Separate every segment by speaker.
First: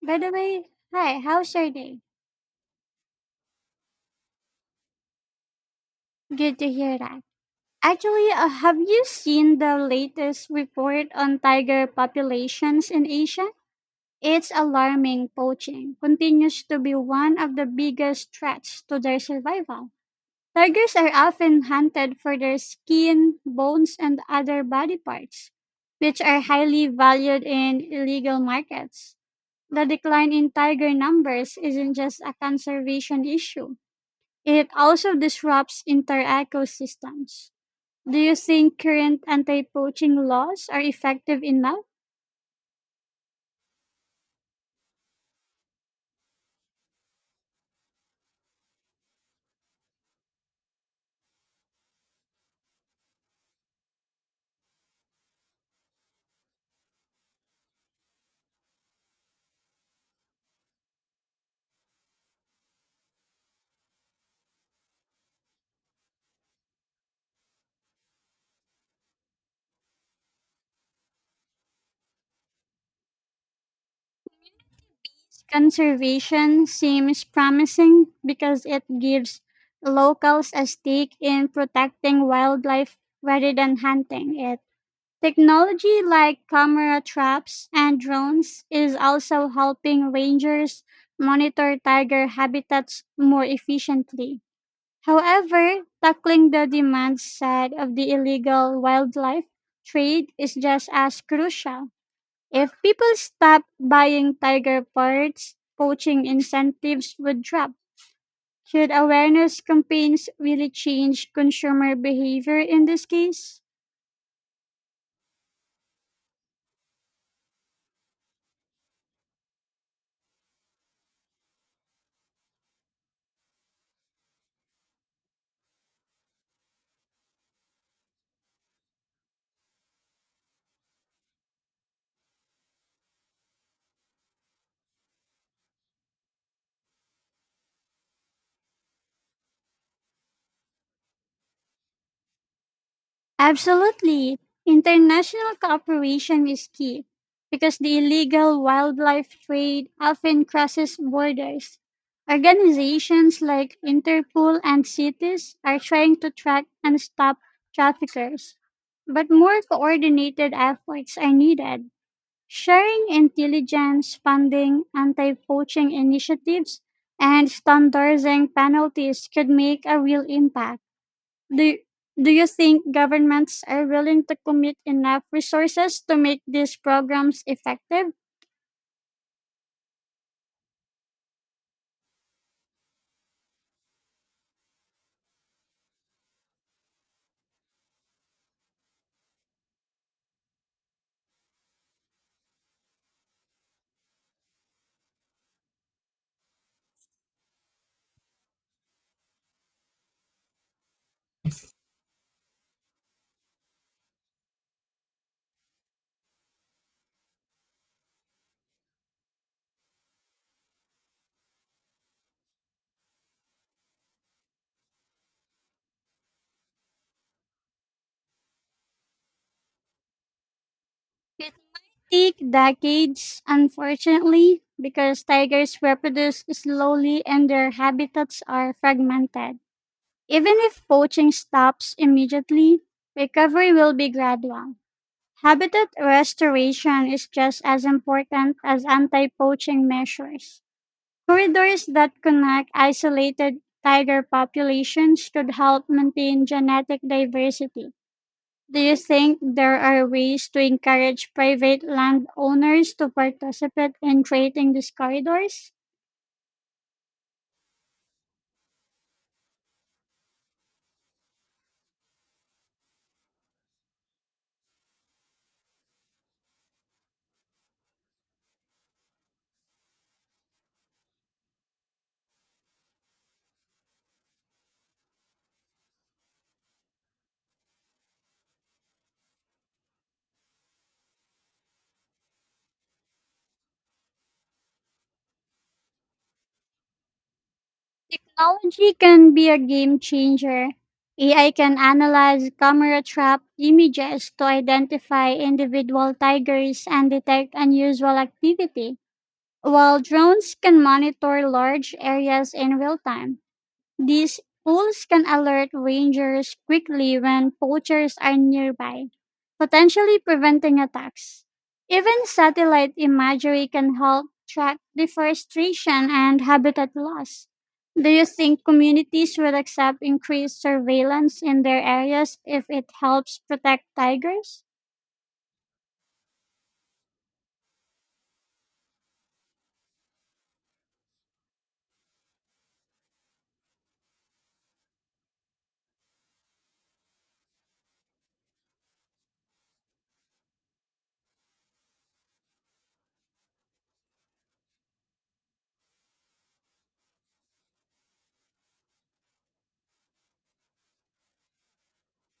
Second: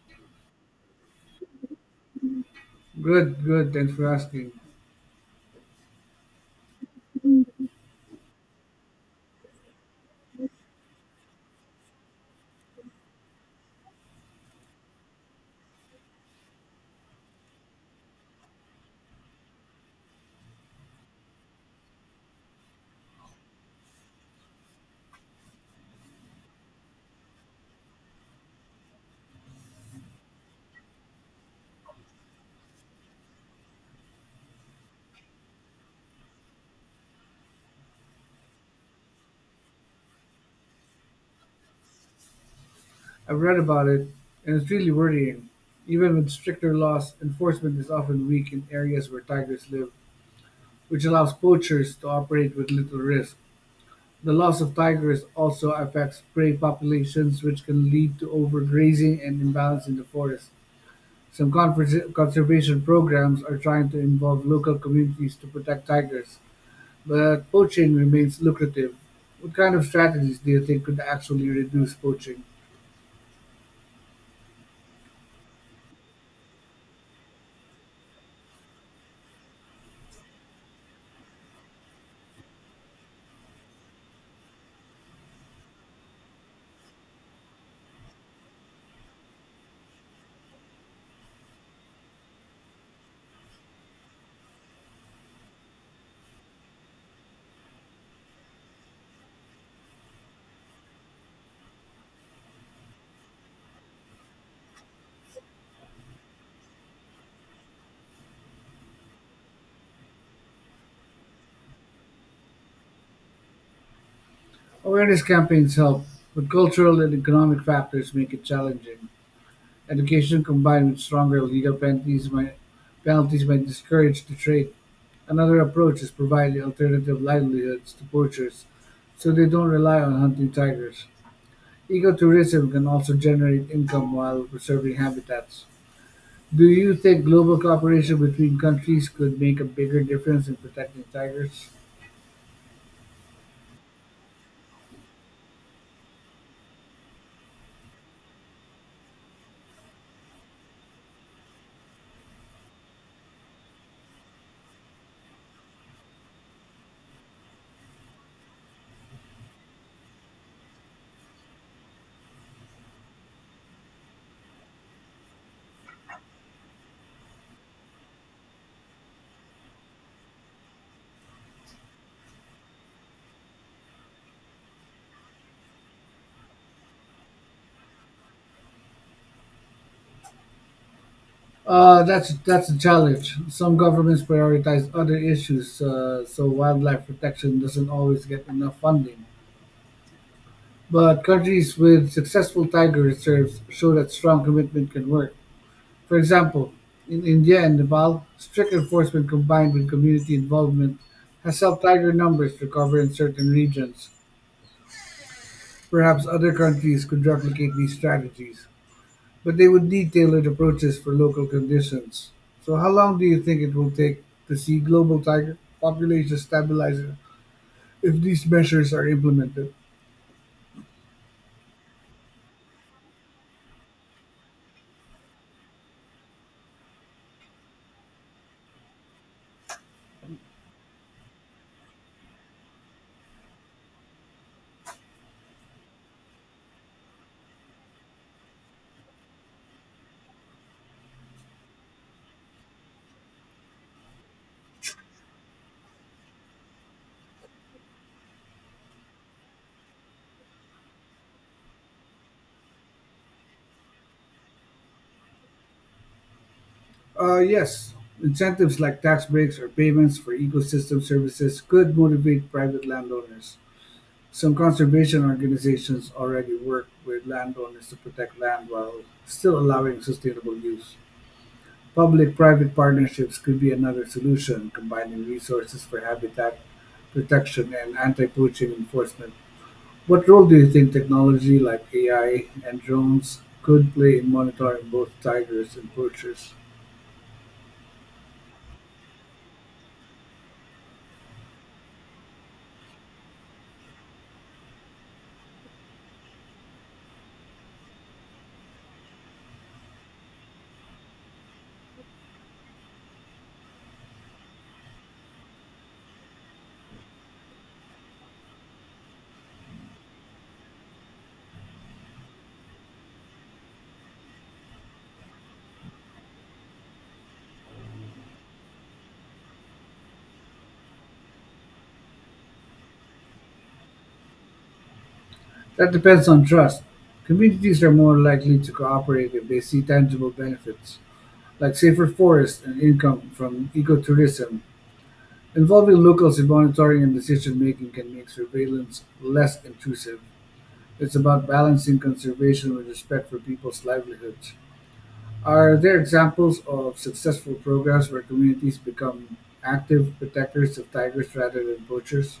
Speaker 1: By the way, hi, how's your day?
Speaker 2: Good, good. Thanks for asking.
Speaker 1: Good to hear that. Actually, have you seen the latest report on tiger populations in Asia? It's alarming. Poaching continues to be one of the biggest threats to their survival. Tigers are often hunted for their skin, bones, and other body parts, which are highly valued in illegal markets. The decline in tiger numbers isn't just a conservation issue. It also disrupts entire ecosystems. Do you think current anti poaching laws are effective enough?
Speaker 2: I've read about it, and it's really worrying. Even with stricter laws, enforcement is often weak in areas where tigers live, which allows poachers to operate with little risk. The loss of tigers also affects prey populations, which can lead to overgrazing and imbalance in the forest. Some conservation programs are trying to involve local communities to protect tigers, but poaching remains lucrative. What kind of strategies do you think could actually reduce poaching?
Speaker 1: Conservation seems promising because it gives locals a stake in protecting wildlife rather than hunting it. Technology like camera traps and drones is also helping rangers monitor tiger habitats more efficiently. However, tackling the demand side of the illegal wildlife trade is just as crucial. If people stop buying tiger parts, poaching incentives would drop. Should awareness campaigns really change consumer behavior in this case?
Speaker 2: Awareness campaigns help, but cultural and economic factors make it challenging. Education combined with stronger legal penalties might discourage the trade. Another approach is providing alternative livelihoods to poachers so they don't rely on hunting tigers. Ecotourism can also generate income while preserving habitats. Do you think global cooperation between countries could make a bigger difference in protecting tigers?
Speaker 1: Absolutely. International cooperation is key because the illegal wildlife trade often crosses borders. Organizations like Interpol and CITES are trying to track and stop traffickers, but more coordinated efforts are needed. Sharing intelligence, funding, anti poaching initiatives, and standardizing penalties could make a real impact. Do, do you think governments are willing to commit enough resources to make these programs effective?
Speaker 2: That's a challenge. Some governments prioritize other issues, so wildlife protection doesn't always get enough funding. But countries with successful tiger reserves show that strong commitment can work. For example, in India and Nepal, strict enforcement combined with community involvement has helped tiger numbers recover in certain regions. Perhaps other countries could replicate these strategies, but they would need tailored approaches for local conditions. So, how long do you think it will take to see global tiger populations stabilizing if these measures are implemented?
Speaker 1: It might take decades, unfortunately, because tigers reproduce slowly and their habitats are fragmented. Even if poaching stops immediately, recovery will be gradual. Habitat restoration is just as important as anti poaching measures. Corridors that connect isolated tiger populations could help maintain genetic diversity. Do you think there are ways to encourage private landowners to participate in creating these corridors?
Speaker 2: Yes, incentives like tax breaks or payments for ecosystem services could motivate private landowners. Some conservation organizations already work with landowners to protect land while still allowing sustainable use. Public-private partnerships could be another solution, combining resources for habitat protection and anti-poaching enforcement. What role do you think technology like AI and drones could play in monitoring both tigers and poachers?
Speaker 1: Technology can be a game changer. AI can analyze camera trap images to identify individual tigers and detect unusual activity, while drones can monitor large areas in real time. These tools can alert rangers quickly when poachers are nearby, potentially preventing attacks. Even satellite imagery can help track deforestation and habitat loss. Do you think communities would accept increased surveillance in their areas if it helps protect tigers?
Speaker 2: That depends on trust. Communities are more likely to cooperate if they see tangible benefits, like safer forests and income from ecotourism. Involving locals in monitoring and decision making can make surveillance less intrusive. It's about balancing conservation with respect for people's livelihoods. Are there examples of successful programs where communities become active protectors of tigers rather than poachers?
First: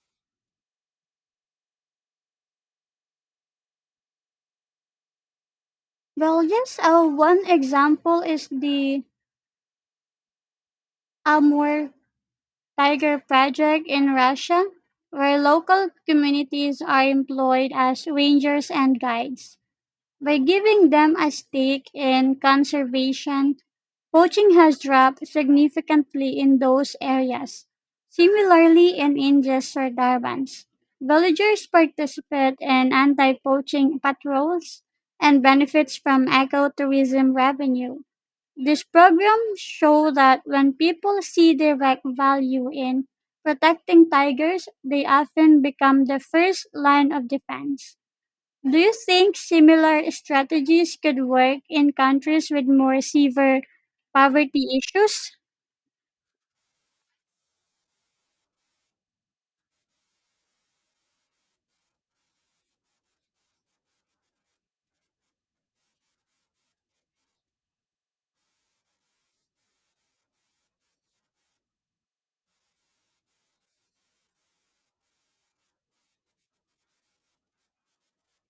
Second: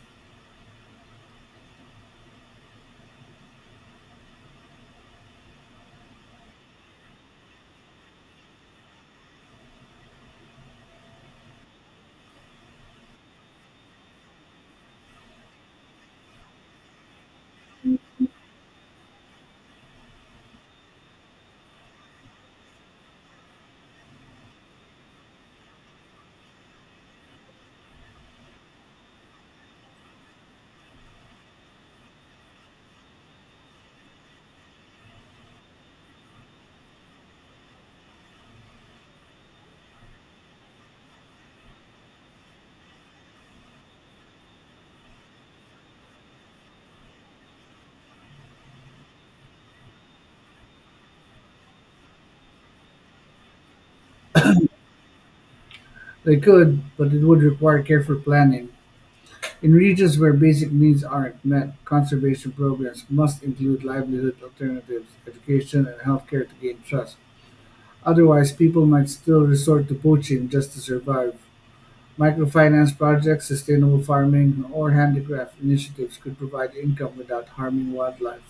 Speaker 1: Well, yes, one example is the Amur Tiger Project in Russia, where local communities are employed as rangers and guides. By giving them a stake in conservation, poaching has dropped significantly in those areas. Similarly, in India's Sardarbans, villagers participate in anti poaching patrols and benefits from ecotourism revenue. These programs show that when people see direct value in protecting tigers, they often become the first line of defense. Do you think similar strategies could work in countries with more severe poverty issues?
Speaker 2: They could, but it would require careful planning. In regions where basic needs aren't met, conservation programs must include livelihood alternatives, education, and healthcare to gain trust. Otherwise, people might still resort to poaching just to survive. Microfinance projects, sustainable farming, or handicraft initiatives could provide income without harming wildlife.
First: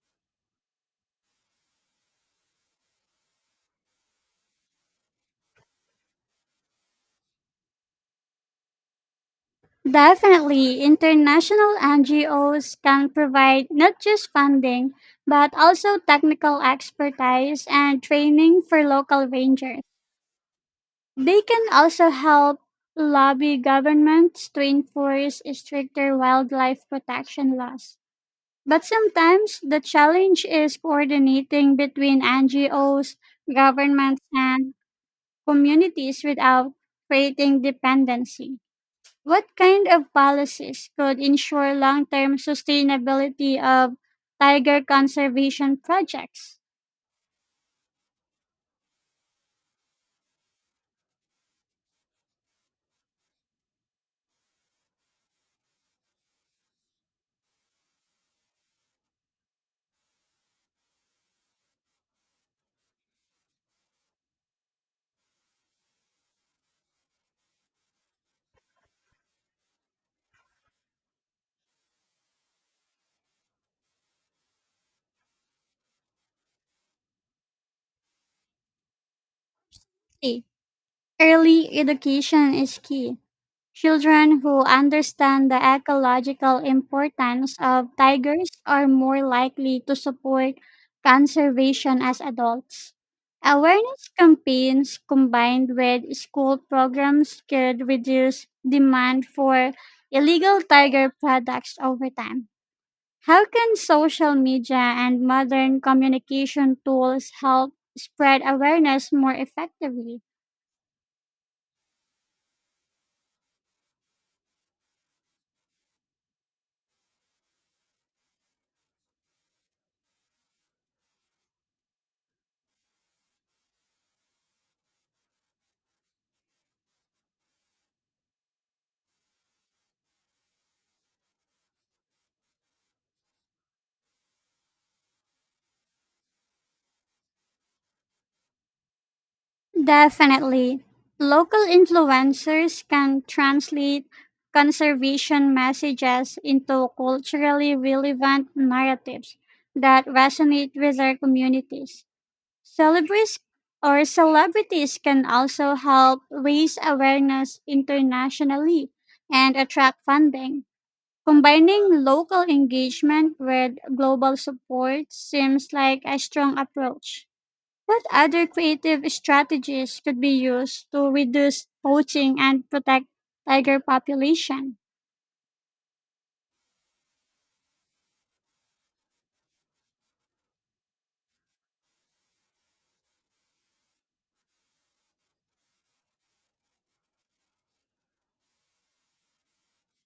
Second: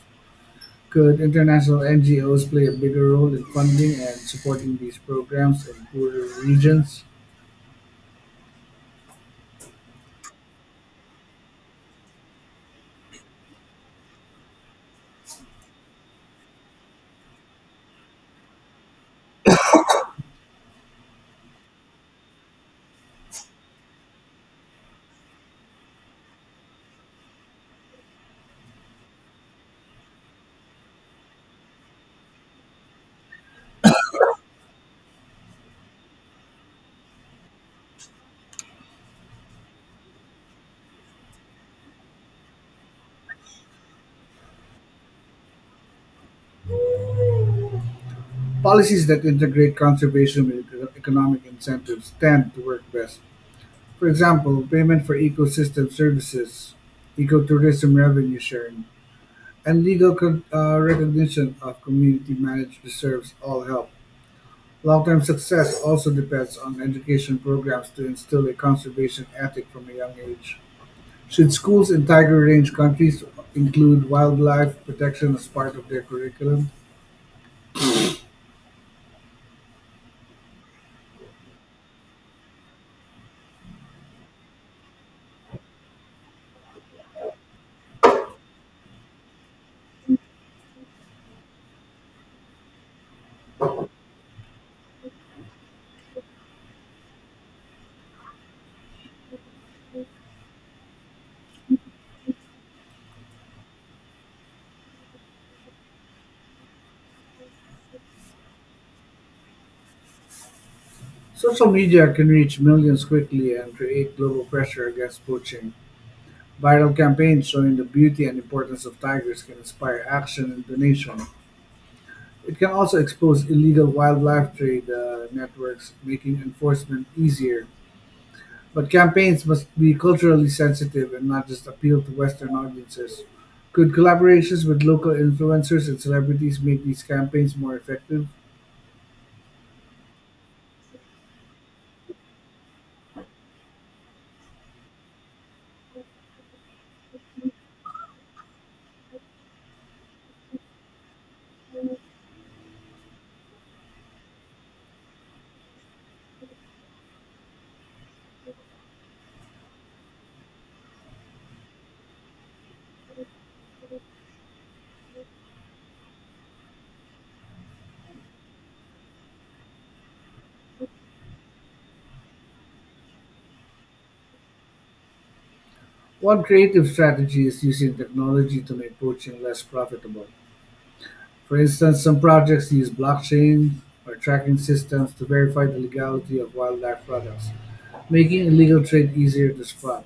Speaker 2: Could international NGOs play a bigger role in funding and supporting these programs in poorer regions?
Speaker 1: Definitely, international NGOs can provide not just funding, but also technical expertise and training for local rangers. They can also help lobby governments to enforce stricter wildlife protection laws. But sometimes the challenge is coordinating between NGOs, governments, and communities without creating dependency. What kind of policies could ensure long term sustainability of tiger conservation projects?
Speaker 2: Policies that integrate conservation with economic incentives tend to work best. For example, payment for ecosystem services, ecotourism revenue sharing, and legal recognition of community managed reserves all help. Long-term success also depends on education programs to instill a conservation ethic from a young age. Should schools in tiger range countries include wildlife protection as part of their curriculum?
Speaker 1: A early education is key. Children who understand the ecological importance of tigers are more likely to support conservation as adults. Awareness campaigns combined with school programs could reduce demand for illegal tiger products over time. How can social media and modern communication tools help spread awareness more effectively?
Speaker 2: Social media can reach millions quickly and create global pressure against poaching. Viral campaigns showing the beauty and importance of tigers can inspire action and donation. It can also expose illegal wildlife trade networks, making enforcement easier. But campaigns must be culturally sensitive and not just appeal to Western audiences. Could collaborations with local influencers and celebrities make these campaigns more effective?
Speaker 1: Definitely. Local influencers can translate conservation messages into culturally relevant narratives that resonate with their communities. Celebrities celebrities can also help raise awareness internationally and attract funding. Combining local engagement with global support seems like a strong approach. What other creative strategies could be used to reduce poaching and protect tiger population?
Speaker 2: One creative strategy is using technology to make poaching less profitable. For instance, some projects use blockchain or tracking systems to verify the legality of wildlife products, making illegal trade easier to spot.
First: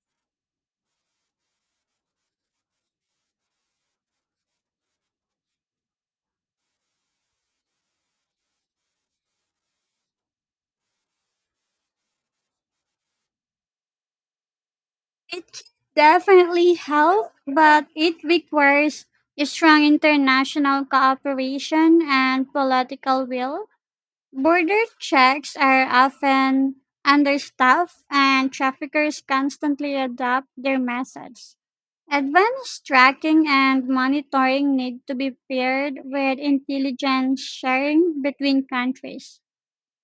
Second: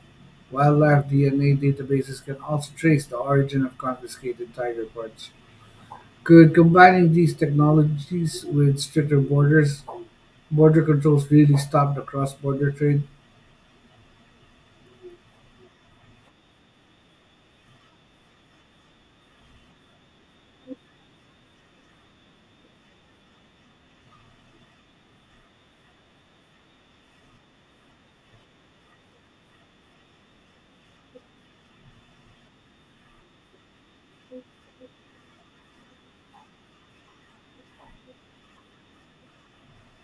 Speaker 2: Wildlife DNA databases can also trace the origin of confiscated tiger parts. Could combining these technologies with stricter borders border controls really stop the cross-border trade?
Speaker 1: It can definitely help, but it requires a strong international cooperation and political will. Border checks are often understaffed and traffickers constantly adapt their methods. Advanced tracking and monitoring need to be paired with intelligence sharing between countries.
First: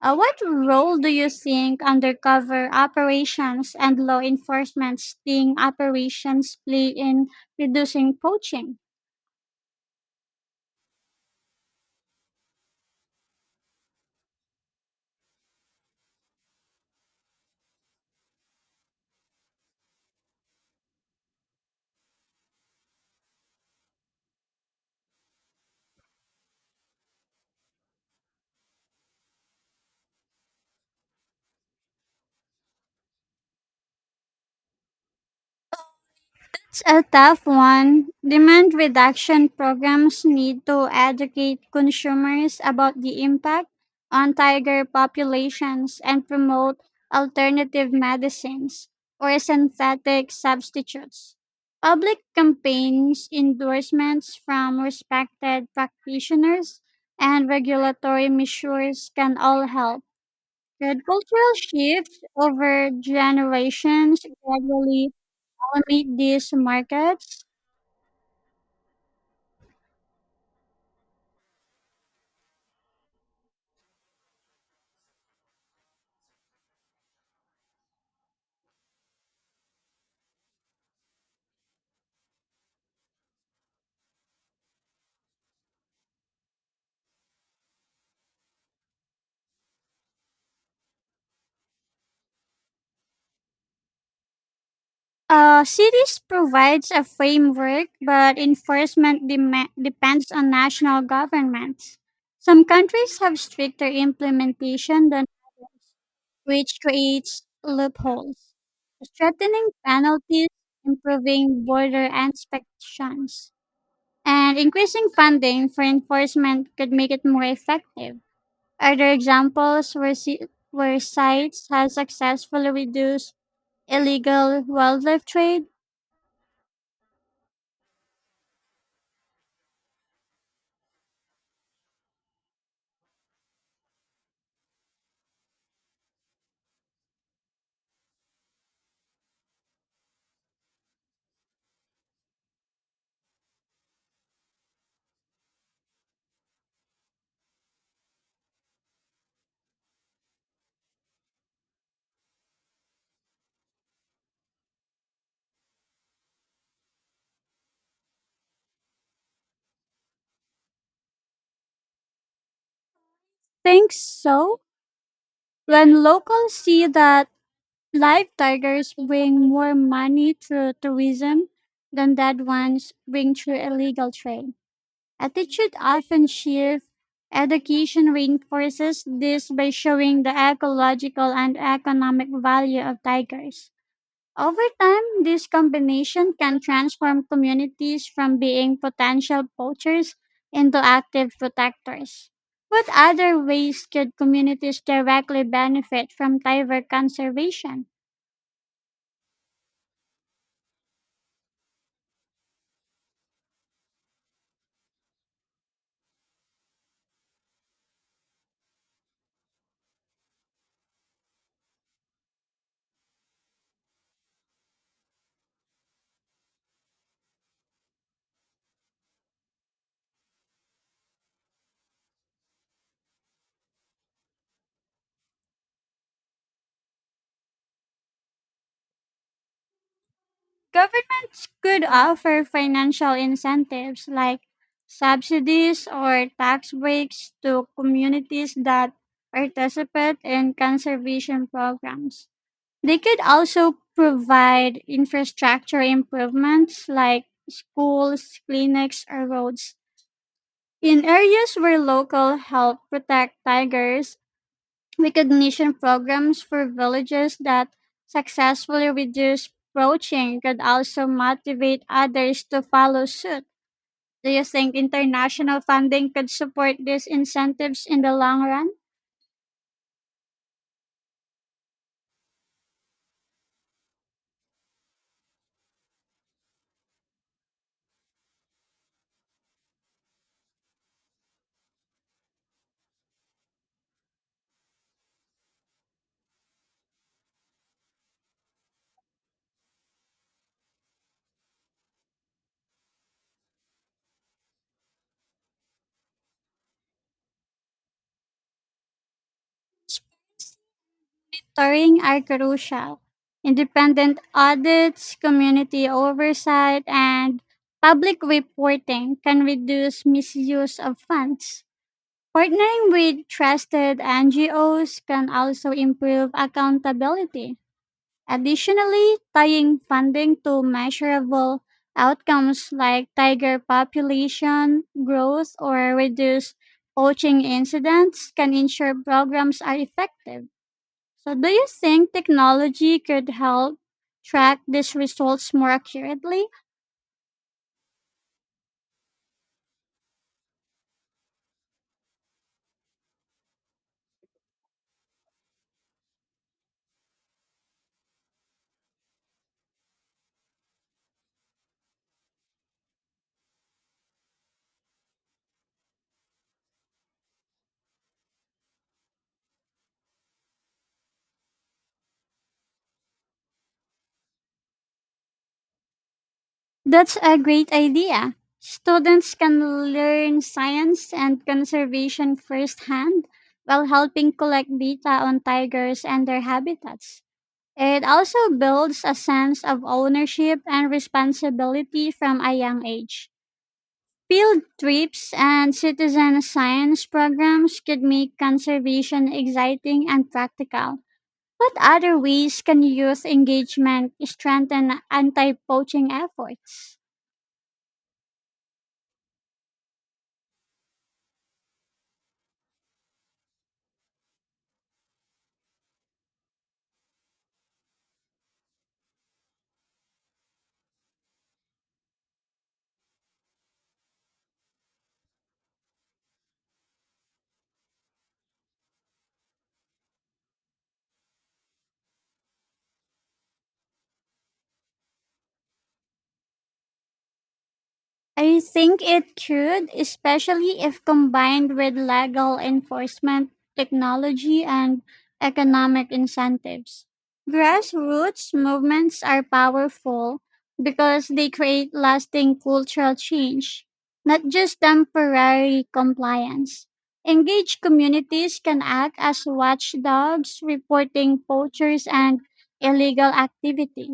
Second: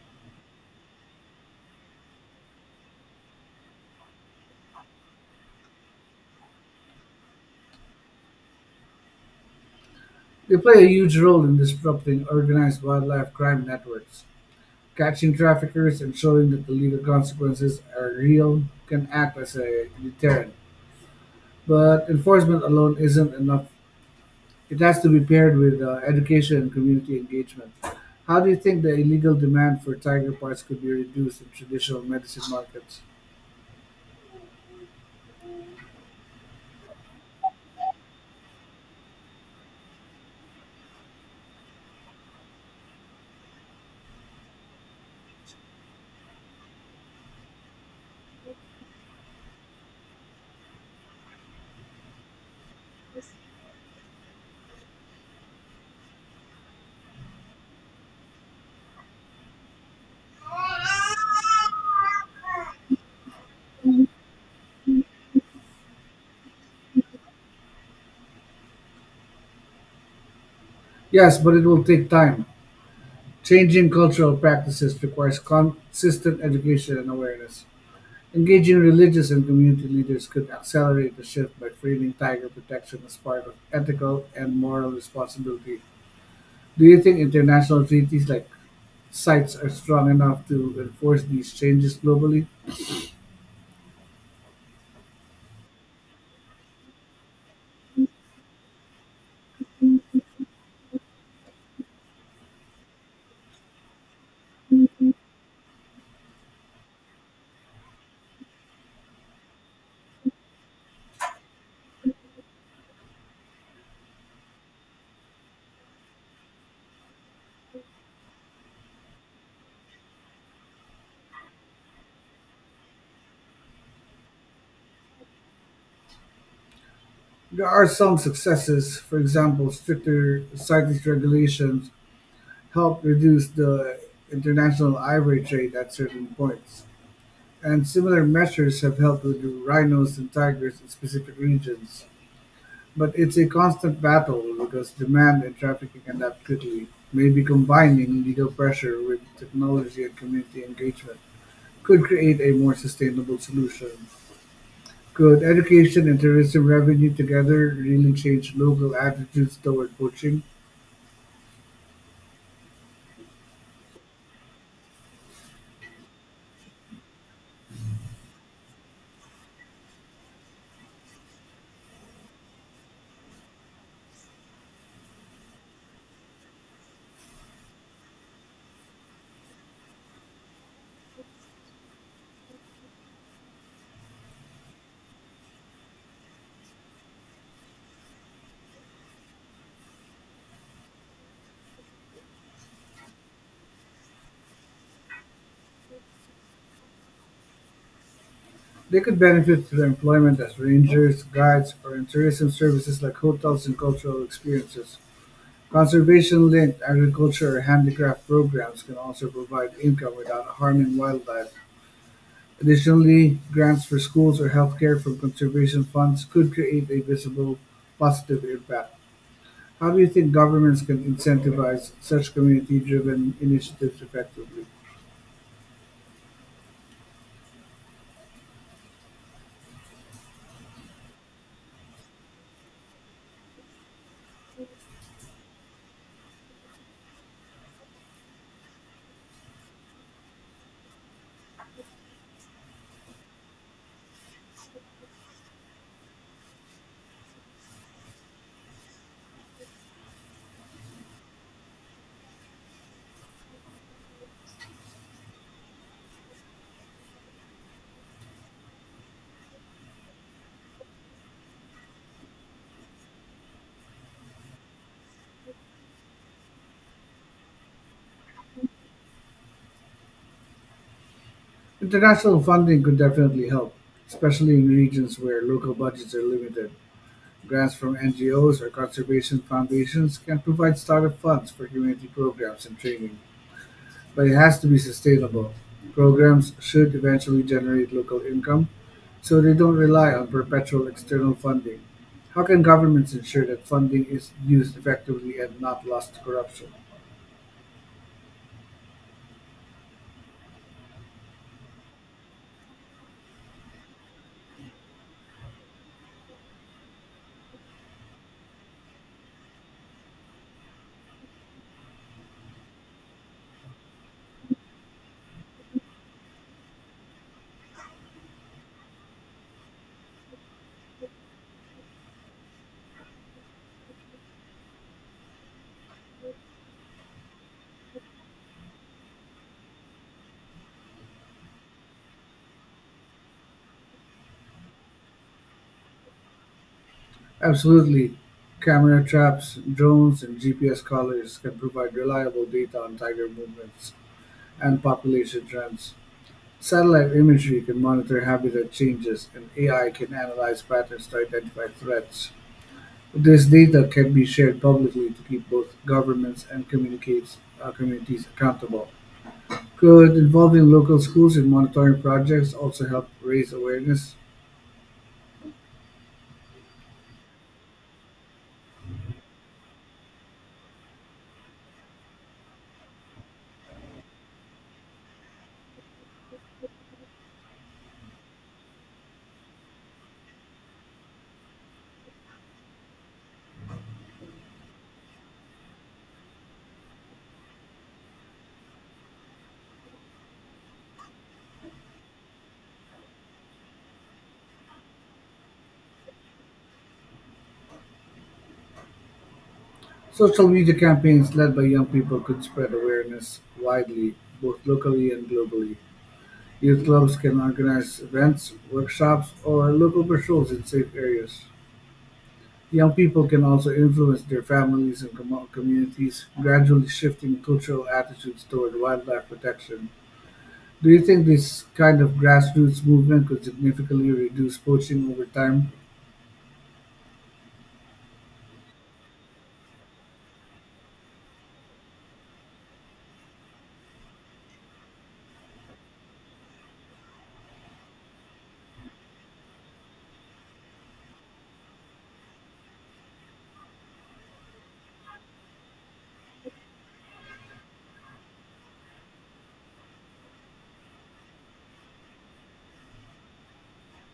Speaker 1: What role do you think undercover operations and law enforcement sting operations play in reducing poaching?
Speaker 2: They play a huge role in disrupting organized wildlife crime networks. Catching traffickers and showing that the legal consequences are real can act as a deterrent. But enforcement alone isn't enough. It has to be paired with education and community engagement. How do you think the illegal demand for tiger parts could be reduced in traditional medicine markets?
Speaker 1: It's a tough one. Demand reduction programs need to educate consumers about the impact on tiger populations and promote alternative medicines or synthetic substitutes. Public campaigns, endorsements from respected practitioners, and regulatory measures can all help. Should cultural shifts over generations gradually automate these markets?
Speaker 2: Yes, but it will take time. Changing cultural practices requires consistent education and awareness. Engaging religious and community leaders could accelerate the shift by framing tiger protection as part of ethical and moral responsibility. Do you think international treaties like CITES are strong enough to enforce these changes globally?
Speaker 1: Cities provides a framework, but enforcement depends on national governments. Some countries have stricter implementation than, which creates loopholes. Strengthening penalties, improving border inspections, and increasing funding for enforcement could make it more effective. Are there examples where sites have successfully reduced illegal wildlife trade?
Speaker 2: There are some successes. For example, stricter CITES regulations help reduce the international ivory trade at certain points. And similar measures have helped with rhinos and tigers in specific regions. But it's a constant battle because demand and trafficking adapt quickly. Maybe combining legal pressure with technology and community engagement could create a more sustainable solution. Could education and tourism revenue together really change local attitudes toward poaching?
Speaker 1: Think so. When locals see that live tigers bring more money through tourism than dead ones bring through illegal trade, attitude often shifts. Education reinforces this by showing the ecological and economic value of tigers. Over time, this combination can transform communities from being potential poachers into active protectors. What other ways could communities directly benefit from tiger conservation?
Speaker 2: They could benefit through employment as rangers, guides, or in tourism services like hotels and cultural experiences. Conservation-linked agriculture or handicraft programs can also provide income without harming wildlife. Additionally, grants for schools or healthcare from conservation funds could create a visible positive impact. How do you think governments can incentivize such community-driven initiatives effectively?
Speaker 1: Governments could offer financial incentives like subsidies or tax breaks to communities that participate in conservation programs. They could also provide infrastructure improvements like schools, clinics, or roads. In areas where local help protect tigers, recognition programs for villages that successfully reduce poaching could also motivate others to follow suit. Do you think international funding could support these incentives in the long run?
Speaker 2: International funding could definitely help, especially in regions where local budgets are limited. Grants from NGOs or conservation foundations can provide startup funds for community programs and training, but it has to be sustainable. Programs should eventually generate local income so they don't rely on perpetual external funding. How can governments ensure that funding is used effectively and not lost to corruption?
Speaker 1: Monitoring are crucial. Independent audits, community oversight, and public reporting can reduce misuse of funds. Partnering with trusted NGOs can also improve accountability. Additionally, tying funding to measurable outcomes like tiger population growth or reduced poaching incidents can ensure programs are effective. So, do you think technology could help track these results more accurately?
Speaker 2: Absolutely. Camera traps, drones, and GPS collars can provide reliable data on tiger movements and population trends. Satellite imagery can monitor habitat changes, and AI can analyze patterns to identify threats. This data can be shared publicly to keep both governments and communities accountable. Could involving local schools in monitoring projects also help raise awareness?
Speaker 1: That's a great idea. Students can learn science and conservation firsthand while helping collect data on tigers and their habitats. It also builds a sense of ownership and responsibility from a young age. Field trips and citizen science programs could make conservation exciting and practical. What other ways can youth engagement strengthen anti poaching efforts?
Speaker 2: Social media campaigns led by young people could spread awareness widely, both locally and globally. Youth clubs can organize events, workshops, or local patrols in safe areas. Young people can also influence their families and communities, gradually shifting cultural attitudes toward wildlife protection. Do you think this kind of grassroots movement could significantly reduce poaching over time?
Speaker 1: I think it could, especially if combined with legal enforcement, technology, and economic incentives. Grassroots movements are powerful because they create lasting cultural change, not just temporary compliance. Engaged communities can act as watchdogs, reporting poachers and illegal activity.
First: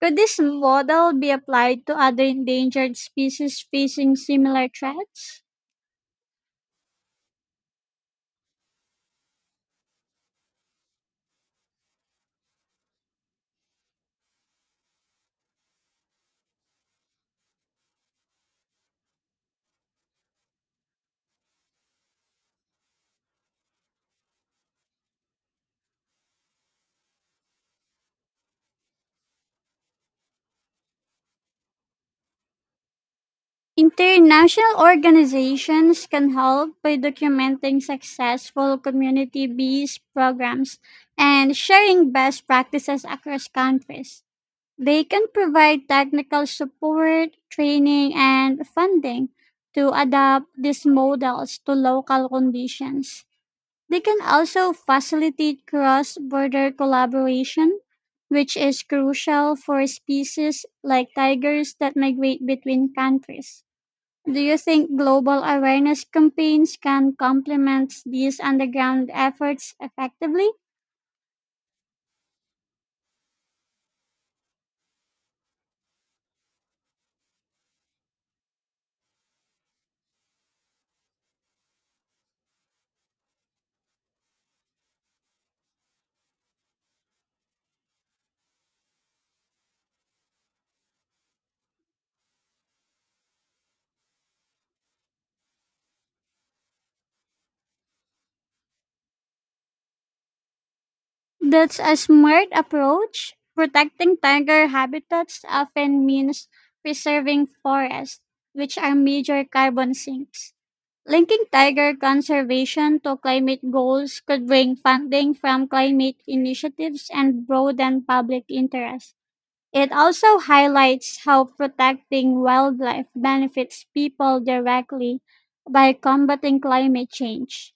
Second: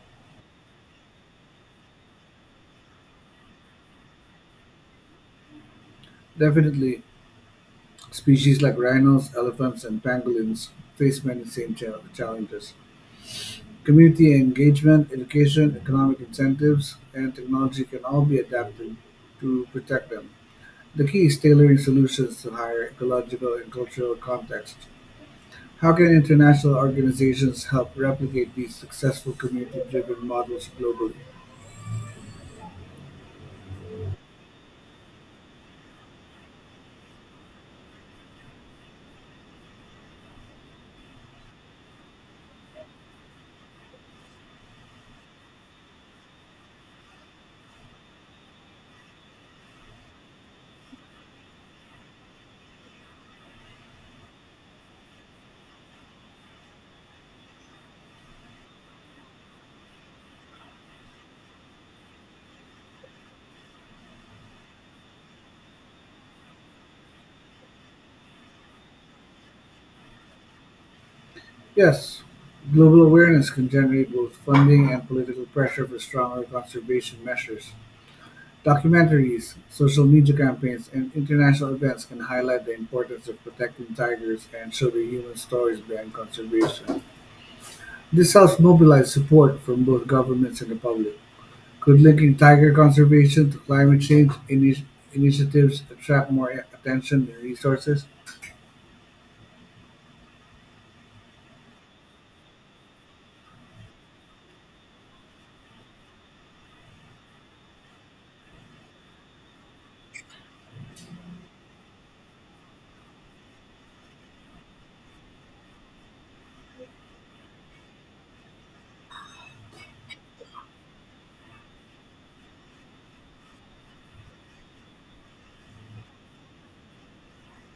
Speaker 1: Could this model be applied to other endangered species facing similar threats?
Speaker 2: Definitely. Species like rhinos, elephants, and pangolins face many same challenges. Community engagement, education, economic incentives, and technology can all be adapted to protect them. The key is tailoring solutions to higher ecological and cultural context. How can international organizations help replicate these successful community driven models globally?
Speaker 1: International organizations can help by documenting successful community bees programs and sharing best practices across countries. They can provide technical support, training, and funding to adapt these models to local conditions. They can also facilitate cross border collaboration, which is crucial for species like tigers that migrate between countries. Do you think global awareness campaigns can complement these underground efforts effectively?
Speaker 2: Yes, global awareness can generate both funding and political pressure for stronger conservation measures. Documentaries, social media campaigns, and international events can highlight the importance of protecting tigers and show the human stories behind conservation. This helps mobilize support from both governments and the public. Could linking tiger conservation to climate change initiatives attract more attention and resources?
Speaker 1: That's a smart approach. Protecting tiger habitats often means preserving forests, which are major carbon sinks. Linking tiger conservation to climate goals could bring funding from climate initiatives and broaden public interest. It also highlights how protecting wildlife benefits people directly by combating climate change.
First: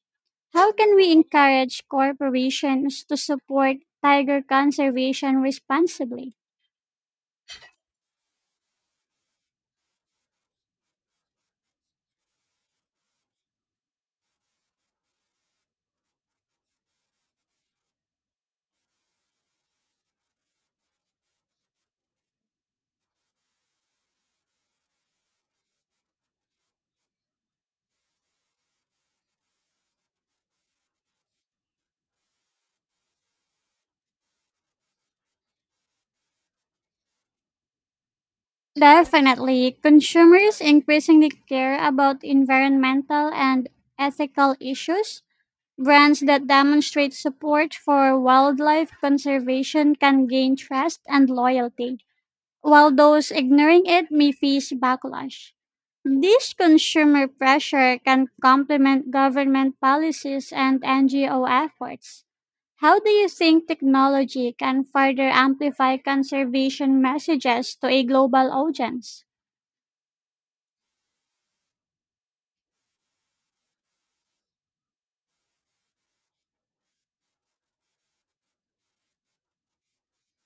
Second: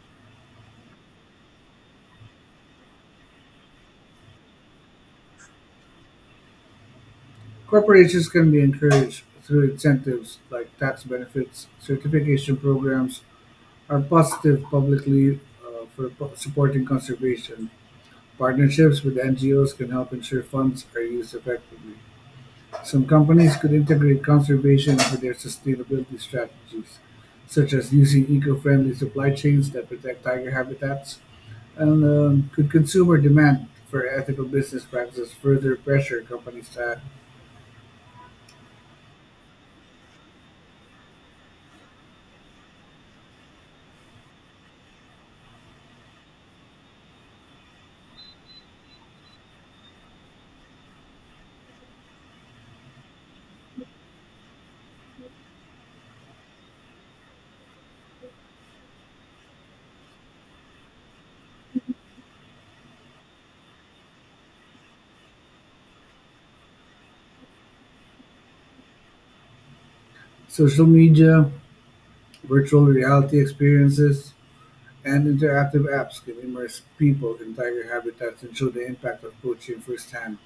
Speaker 1: How can we encourage corporations to support tiger conservation responsibly?
Speaker 2: Corporations can be encouraged through incentives like tax benefits, certification programs, or positive supporting conservation. Partnerships with NGOs can help ensure funds are used effectively. Some companies could integrate conservation into their sustainability strategies, such as using eco friendly supply chains that protect tiger habitats. And could consumer demand for ethical business practices further pressure companies to act?
Speaker 1: Definitely, consumers increasingly care about environmental and ethical issues. Brands that demonstrate support for wildlife conservation can gain trust and loyalty, while those ignoring it may face backlash. This consumer pressure can complement government policies and NGO efforts. How do you think technology can further amplify conservation messages to a global audience?
Speaker 2: Social media, virtual reality experiences and interactive apps can immerse people in tiger habitats and show the impact of poaching firsthand.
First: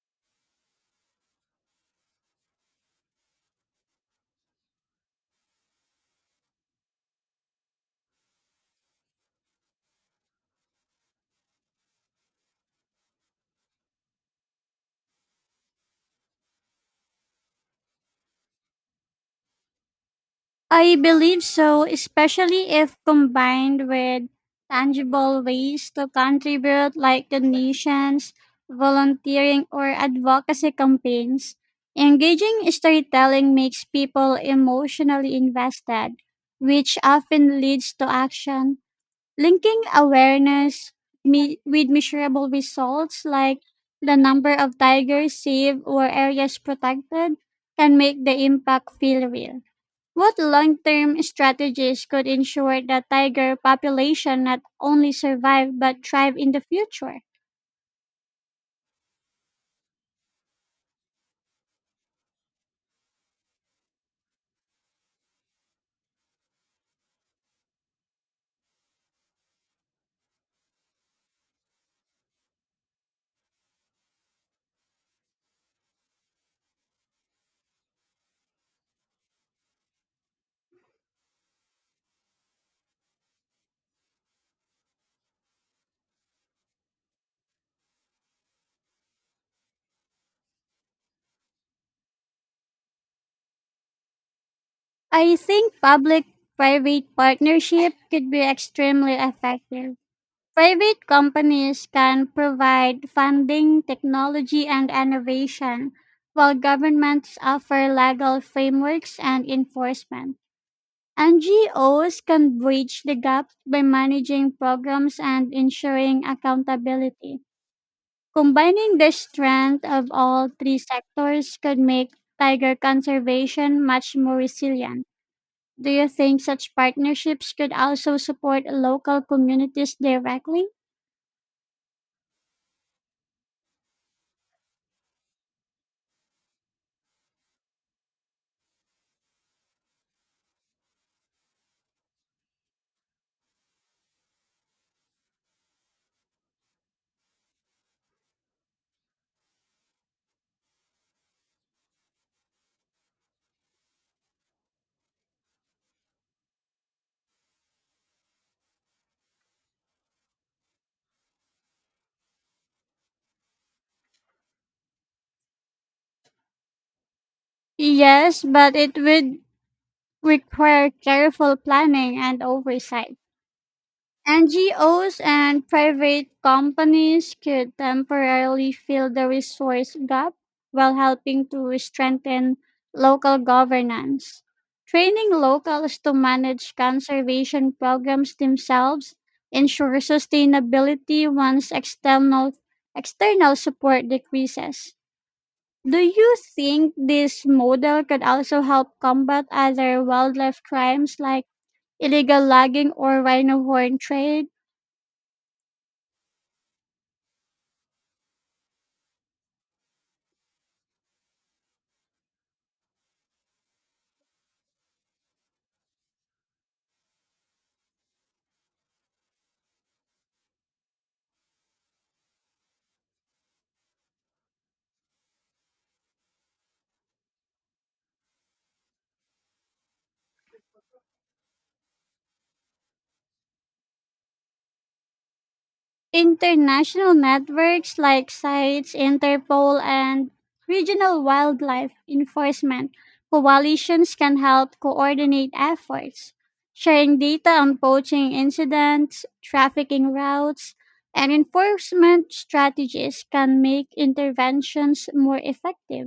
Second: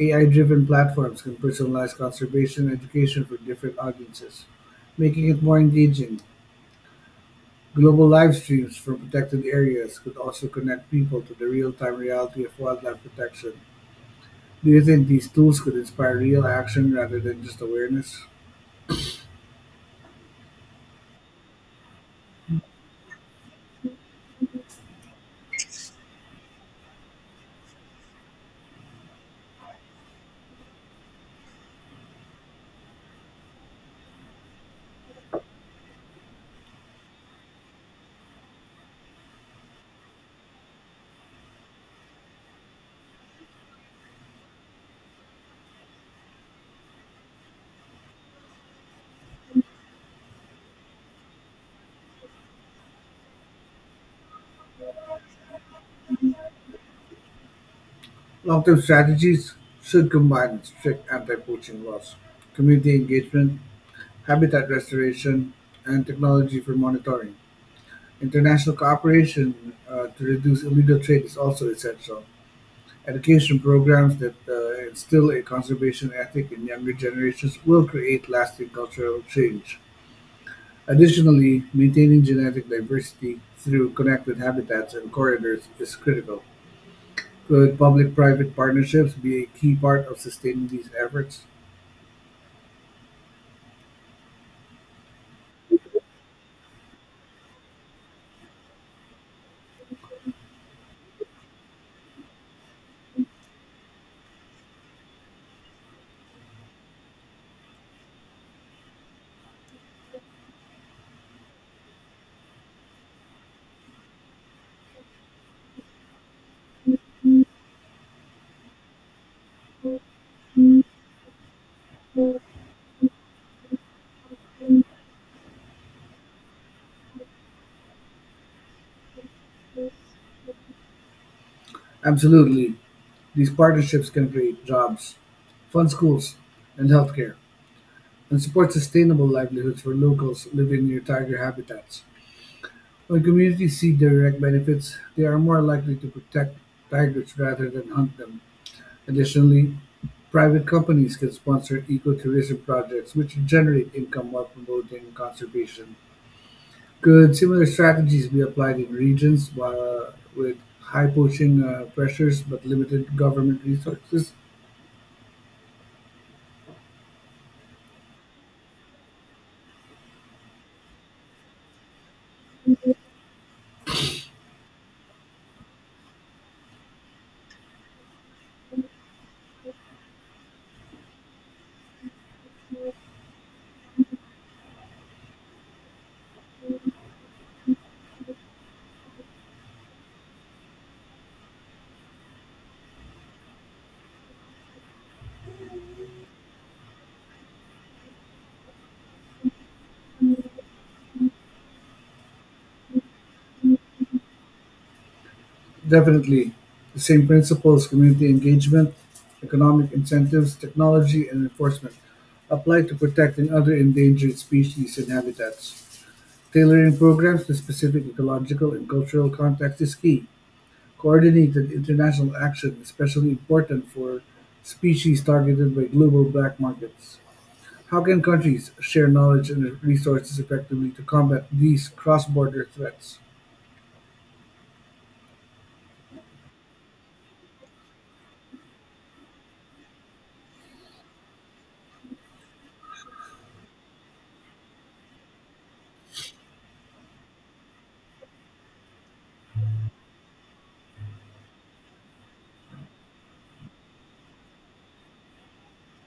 Speaker 2: AI-driven platforms can personalize conservation education for different audiences, making it more engaging. Global live streams from protected areas could also connect people to the real-time reality of wildlife protection. Do you think these tools could inspire real action rather than just awareness?
Speaker 1: I believe so, especially if combined with tangible ways to contribute, like donations, volunteering, or advocacy campaigns. Engaging storytelling makes people emotionally invested, which often leads to action. Linking awareness with measurable results, like the number of tigers saved or areas protected, can make the impact feel real. What long-term strategies could ensure the tiger population not only survive but thrive in the future?
Speaker 2: Long-term strategies should combine strict anti-poaching laws, community engagement, habitat restoration, and technology for monitoring. International cooperation to reduce illegal trade is also essential. Education programs that instill a conservation ethic in younger generations will create lasting cultural change. Additionally, maintaining genetic diversity through connected habitats and corridors is critical. Could public private partnerships be a key part of sustaining these efforts?
Speaker 1: I think public-private partnership could be extremely effective. Private companies can provide funding, technology, and innovation, while governments offer legal frameworks and enforcement. NGOs can bridge the gap by managing programs and ensuring accountability. Combining the strength of all three sectors could make tiger conservation much more resilient. Do you think such partnerships could also support local communities directly?
Speaker 2: Absolutely. These partnerships can create jobs, fund schools and healthcare, and support sustainable livelihoods for locals living near tiger habitats. When communities see direct benefits, they are more likely to protect tigers rather than hunt them. Additionally, private companies can sponsor ecotourism projects which generate income while promoting conservation. Could similar strategies be applied in regions with high poaching pressures but limited government resources?
Speaker 1: Yes, but it would require careful planning and oversight. NGOs and private companies could temporarily fill the resource gap while helping to strengthen local governance. Training locals to manage conservation programs themselves ensure sustainability once external support decreases. Do you think this model could also help combat other wildlife crimes like illegal logging or rhino horn trade?
Speaker 2: Definitely. The same principles, community engagement, economic incentives, technology, and enforcement, apply to protecting other endangered species and habitats. Tailoring programs to specific ecological and cultural contexts is key. Coordinated international action is especially important for species targeted by global black markets. How can countries share knowledge and resources effectively to combat these cross border threats?
Speaker 1: International networks like CITES, Interpol, and regional wildlife enforcement coalitions can help coordinate efforts. Sharing data on poaching incidents, trafficking routes, and enforcement strategies can make interventions more effective.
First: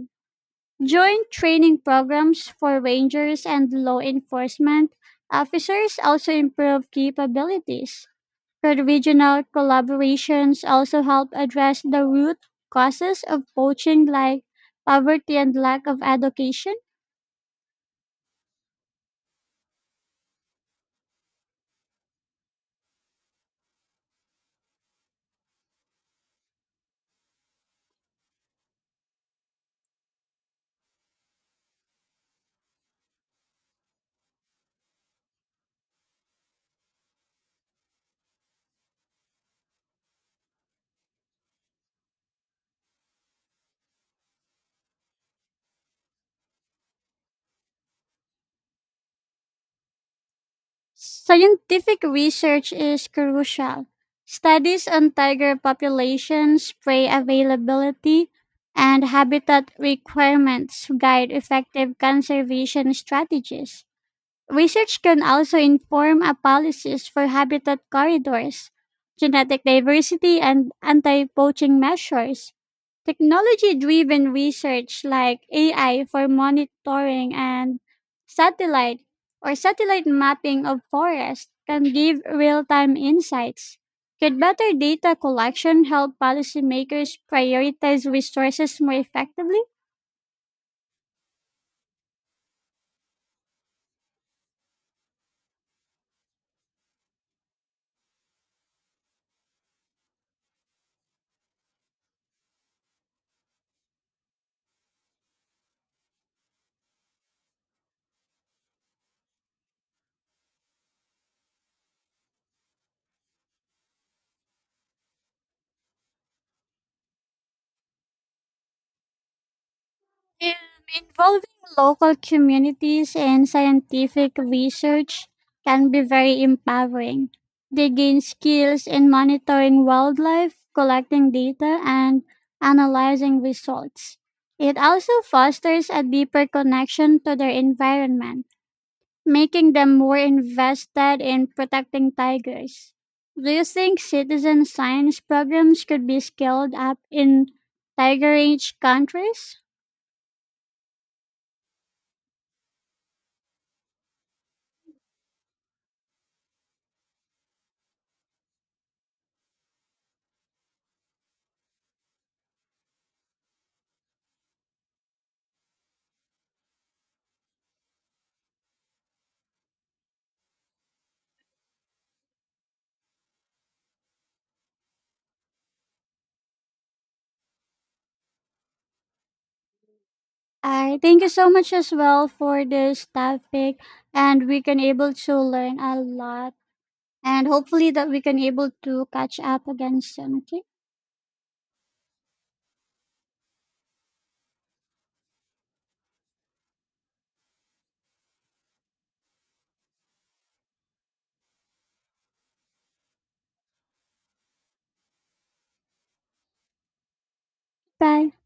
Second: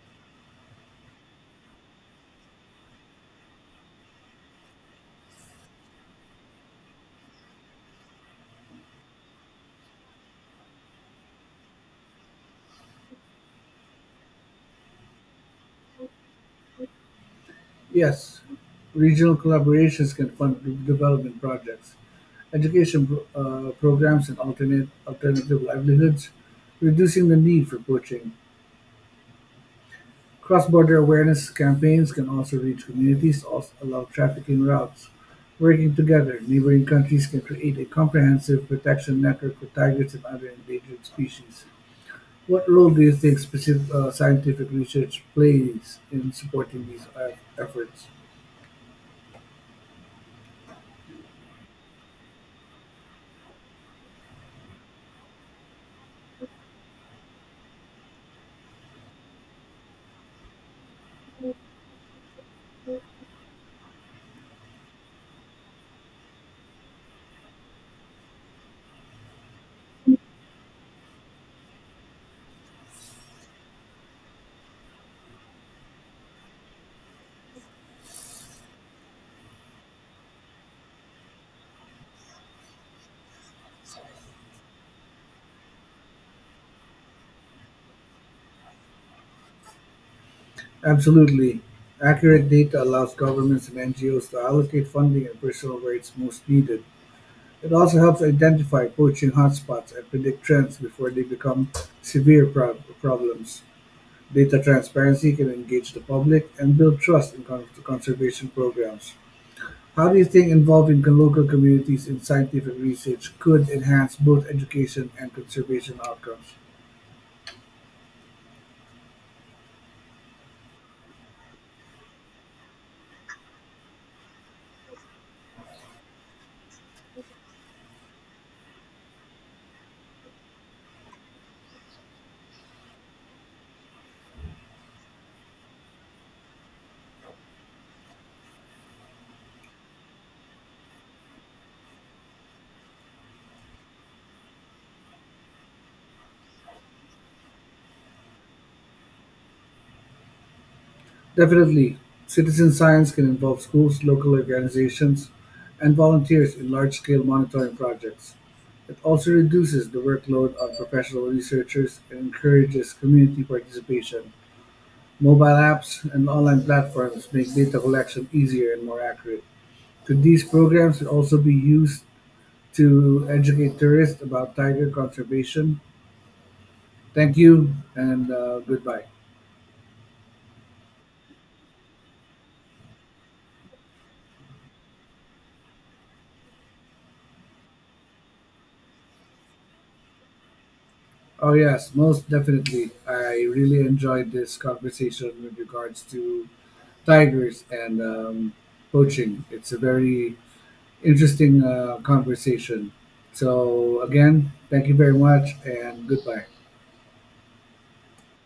Speaker 1: Joint training programs for rangers and law enforcement officers also improve capabilities, but regional collaborations also help address the root causes of poaching, like poverty and lack of education.
Speaker 2: Yes, regional collaborations can fund development projects, programs, and alternate alternative livelihoods, reducing the need for poaching. Cross-border awareness campaigns can also reach communities, also allow trafficking routes. Working together, neighboring countries can create a comprehensive protection network for tigers and other endangered species. What role do you think specific scientific research plays in supporting these efforts?
Speaker 1: Scientific research is crucial. Studies on tiger populations, prey availability, and habitat requirements guide effective conservation strategies. Research can also inform a policies for habitat corridors, genetic diversity, and anti poaching measures. Technology driven research like AI for monitoring and satellite satellite mapping of forests can give real time insights. Could better data collection help policymakers prioritize resources more effectively?
Speaker 2: Absolutely. Accurate data allows governments and NGOs to allocate funding and personnel where it's most needed. It also helps identify poaching hotspots and predict trends before they become severe problems. Data transparency can engage the public and build trust in conservation programs. How do you think involving the local communities in scientific research could enhance both education and conservation outcomes?
Speaker 1: Um, involving local communities and scientific research can be very empowering. They gain skills in monitoring wildlife, collecting data, and analyzing results. It also fosters a deeper connection to their environment, making them more invested in protecting tigers. Do you think citizen science programs could be scaled up in tiger-rich countries?
Speaker 2: Definitely, citizen science can involve schools, local organizations, and volunteers in large scale monitoring projects. It also reduces the workload on professional researchers and encourages community participation. Mobile apps and online platforms make data collection easier and more accurate. Could these programs could also be used to educate tourists about tiger conservation? Thank you and goodbye.
Speaker 1: I thank you so much as well for this topic, and we can able to learn a lot, and hopefully that we can able to catch up again soon. Okay,
Speaker 2: Oh, yes, most definitely. I really enjoyed this conversation with regards to tigers and poaching. It's a very interesting conversation. So, again, thank you very much and goodbye.
Speaker 1: bye.